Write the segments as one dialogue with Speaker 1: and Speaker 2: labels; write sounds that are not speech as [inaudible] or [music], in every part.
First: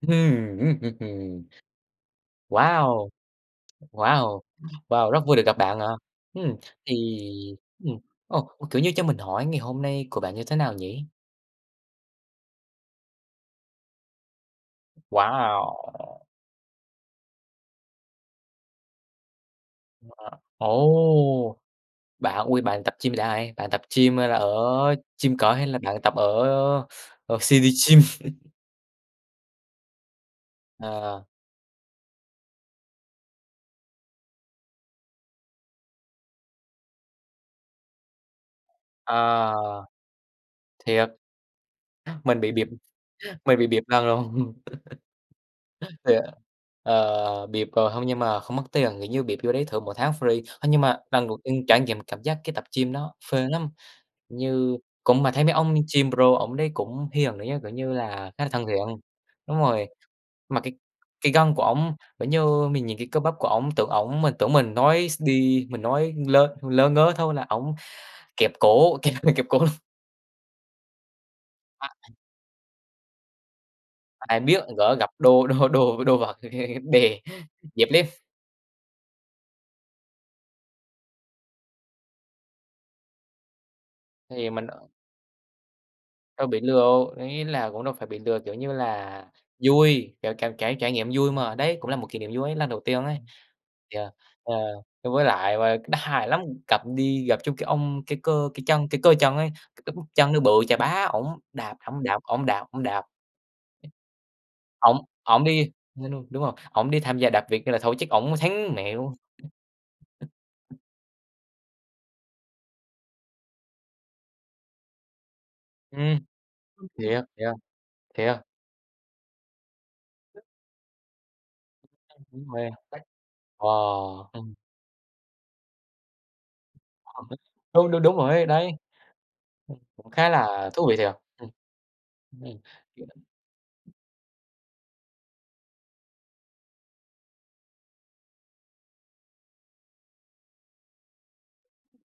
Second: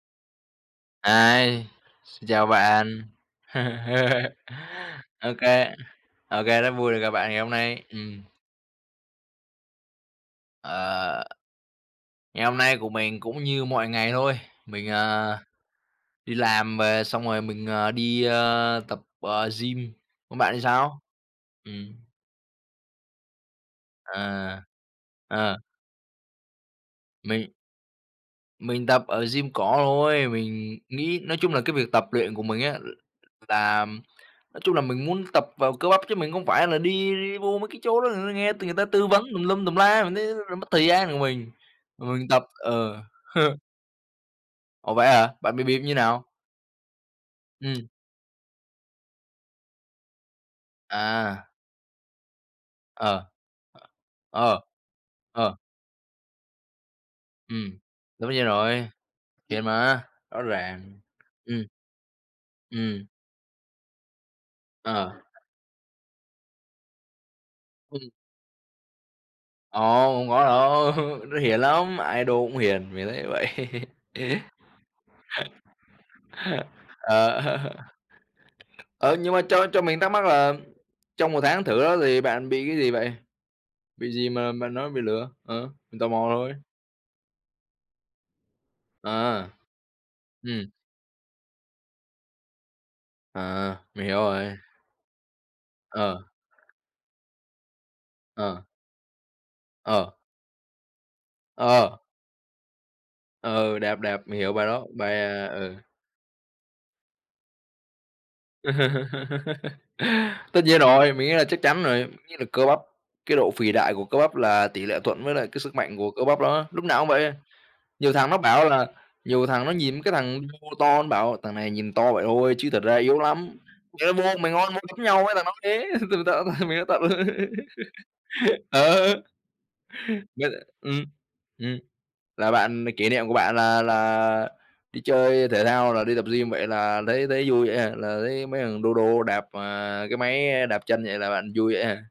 Speaker 1: [humming]
Speaker 2: Ây, xin chào bạn.
Speaker 1: Wow.
Speaker 2: [laughs]
Speaker 1: Wow, wow, rất vui
Speaker 2: OK,
Speaker 1: được gặp bạn ạ.
Speaker 2: OK,
Speaker 1: Ừm,
Speaker 2: rất vui được gặp
Speaker 1: thì,
Speaker 2: bạn ngày hôm nay.
Speaker 1: ừm,
Speaker 2: Ừm.
Speaker 1: ờ, ừ, kiểu như, cho mình hỏi ngày hôm nay của bạn như thế nào nhỉ?
Speaker 2: Ờ. Ngày hôm nay của mình cũng như mọi ngày thôi. Mình, à,
Speaker 1: Wow.
Speaker 2: đi làm về xong rồi mình, ờ, đi, ơ, tập, ờ, gym. Còn
Speaker 1: Ờ,
Speaker 2: bạn thì sao?
Speaker 1: ồ!
Speaker 2: Ừm.
Speaker 1: Bạn, ôi, bạn tập gym [unintelligible] bạn tập gym là ở
Speaker 2: À,
Speaker 1: gym cỏ
Speaker 2: ờ.
Speaker 1: hay là bạn tập ở, ờ,
Speaker 2: Mình
Speaker 1: CITIGYM? [chuckles]
Speaker 2: Mình tập ở gym cỏ thôi. Mình nghĩ
Speaker 1: Ờ.
Speaker 2: nói chung là cái việc tập luyện của mình á, l là nói chung là mình muốn tập vào cơ bắp, chứ mình không phải là đi vô mấy cái chỗ đó [unintelligible] nghe người ta tư vấn tùm lum tùm
Speaker 1: Ờ,
Speaker 2: la, mình thấy [unintelligible] mất thời
Speaker 1: thiệt.
Speaker 2: gian của mình. Mà mình
Speaker 1: Mình
Speaker 2: tập
Speaker 1: bị bịp,
Speaker 2: ờ.
Speaker 1: mình
Speaker 2: [chuckles]
Speaker 1: bị bịp lần rồi.
Speaker 2: Ủa
Speaker 1: [laughs]
Speaker 2: vậy hả? Bạn bị bịp như
Speaker 1: Thiệt.
Speaker 2: nào?
Speaker 1: Ờ, bịp
Speaker 2: Ừm.
Speaker 1: rồi, hông nhưng mà không mất tiền. Kiểu như bịp vô đấy thử mỗi tháng free. Ơ, nhưng mà lần đầu
Speaker 2: À.
Speaker 1: tiên trải nghiệm cảm giác cái tập gym nó
Speaker 2: Ờ.
Speaker 1: phê lắm.
Speaker 2: Ờ,
Speaker 1: Như cũng mà thấy mấy
Speaker 2: ờ.
Speaker 1: ông gym pro ổng đấy cũng hiền nữa chứ, kiểu
Speaker 2: Ừm,
Speaker 1: như là,
Speaker 2: đúng
Speaker 1: khá
Speaker 2: vậy
Speaker 1: là thân
Speaker 2: rồi,
Speaker 1: thiện. Đúng
Speaker 2: thiệt
Speaker 1: rồi.
Speaker 2: mà, rõ
Speaker 1: Mà cái
Speaker 2: ràng,
Speaker 1: cái gân của
Speaker 2: ừm.
Speaker 1: ổng, kiểu như, mình
Speaker 2: Ừm.
Speaker 1: nhìn cơ bắp của ổng tưởng ổng mà tưởng mình nói
Speaker 2: Ờ.
Speaker 1: s đi, mình nói lớ lớ ngớ thôi là ổng
Speaker 2: Ừm.
Speaker 1: kẹp cổ kẹp [unintelligible] kẹp cổ luôn.
Speaker 2: Ờ, không có đâu, [chuckles] nó hiền lắm, ai đô cũng hiền, mình thấy vậy.
Speaker 1: Ai biết, gỡ gặp đô đô đô với đô vật ha
Speaker 2: [laughs]
Speaker 1: đè
Speaker 2: Ờ.
Speaker 1: dẹp lép.
Speaker 2: [laughs] Ờ, nhưng mà cho cho mình thắc mắc là trong 1 tháng thử đó thì bạn bị cái gì vậy? Bị gì
Speaker 1: Thì
Speaker 2: mà
Speaker 1: mình,
Speaker 2: mà
Speaker 1: ờ
Speaker 2: nói bị lừa? Ờ, mình tò mò
Speaker 1: Đâu
Speaker 2: thôi.
Speaker 1: bị lừa đâu, ý là cũng đâu phải bị lừa. Kiểu như là
Speaker 2: À.
Speaker 1: vui, kiểu cảm
Speaker 2: Ừm.
Speaker 1: cảm trải nghiệm vui mà. Đấy cũng là một kỷ niệm vui ấy, lần đầu tiên ấy.
Speaker 2: À,
Speaker 1: Thì,
Speaker 2: mình
Speaker 1: ờ,
Speaker 2: hiểu
Speaker 1: ờ,
Speaker 2: rồi.
Speaker 1: ơ, với lại và đó
Speaker 2: Ờ.
Speaker 1: hài lắm. Gặp đi gặp trúng cái ông, cái cơ
Speaker 2: Ờ.
Speaker 1: cái chân cái cơ chân ấy, c cái bắp
Speaker 2: Ờ.
Speaker 1: chân nó bự chà bá, ổng đạp,
Speaker 2: Ờ.
Speaker 1: ổng đạp, ổng đạp, ổng đạp.
Speaker 2: Ờ, ừ, đẹp, đẹp, mình hiểu bài đó,
Speaker 1: Ổng
Speaker 2: bài,
Speaker 1: ổng
Speaker 2: à
Speaker 1: đi
Speaker 2: ừ
Speaker 1: [unintelligible] đúng rồi, ổng đi tham gia đạp vịt nữa là thôi chắc ổng thắng mẹ luôn.
Speaker 2: [laughs] Tất nhiên rồi, mình nghĩ là chắc chắn rồi, nghĩ là cơ bắp cái độ phì đại của cơ bắp là tỉ lệ thuận với lại cái sức mạnh của
Speaker 1: Ừm,
Speaker 2: cơ bắp đó, lúc nào cũng
Speaker 1: thiệt,
Speaker 2: vậy.
Speaker 1: thiệt,
Speaker 2: Nhiều thằng
Speaker 1: thiệt.
Speaker 2: nó bảo là nhiều thằng nó nhìn cái thằng đô to nó bảo: "Thằng này nhìn to vậy thôi, chứ thật ra
Speaker 1: [unintelligible]
Speaker 2: yếu lắm, mày có
Speaker 1: Wow,
Speaker 2: vô mày
Speaker 1: ừm.
Speaker 2: ngon đấm nhau với thằng đó thế" [laughs] [unintelligible] mình đã tận rồi.
Speaker 1: [unintelligible] Đúng, đúng, đúng rồi ấy, đấy.
Speaker 2: [laughs]
Speaker 1: Ừm,
Speaker 2: Ờ.
Speaker 1: cũng khá
Speaker 2: Bớt
Speaker 1: là thú vị
Speaker 2: ừm,
Speaker 1: thiệt. Ừm.
Speaker 2: ừm, là
Speaker 1: Ừm.
Speaker 2: bạn m kỷ niệm của bạn là
Speaker 1: [unintelligible]
Speaker 2: là đi chơi thể thao, là đi tập gym vậy là thấy thấy vui vậy hả? Là thấy mấy thằng đô đô đạp, à, cái máy đạp chân vậy là bạn vui vậy hả?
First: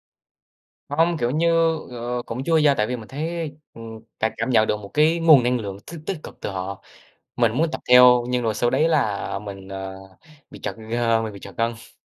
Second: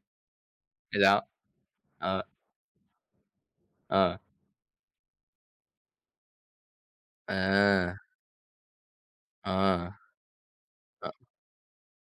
Speaker 2: Thì
Speaker 1: Hông,
Speaker 2: đó,
Speaker 1: kiểu như, ờ,
Speaker 2: ờ.
Speaker 1: cũng chưa nha. Tại vì mình thấy, ừm,
Speaker 2: Ờ.
Speaker 1: cảm cảm nhận được một cái nguồn năng lượng tích tích cực từ họ. Mình muốn tập
Speaker 2: À.
Speaker 1: theo, nhưng rồi sau đấy là mình,
Speaker 2: Ờ.
Speaker 1: ờ, bị trật,
Speaker 2: Ờ.
Speaker 1: ơ, mình bị trật gân. [sniffs]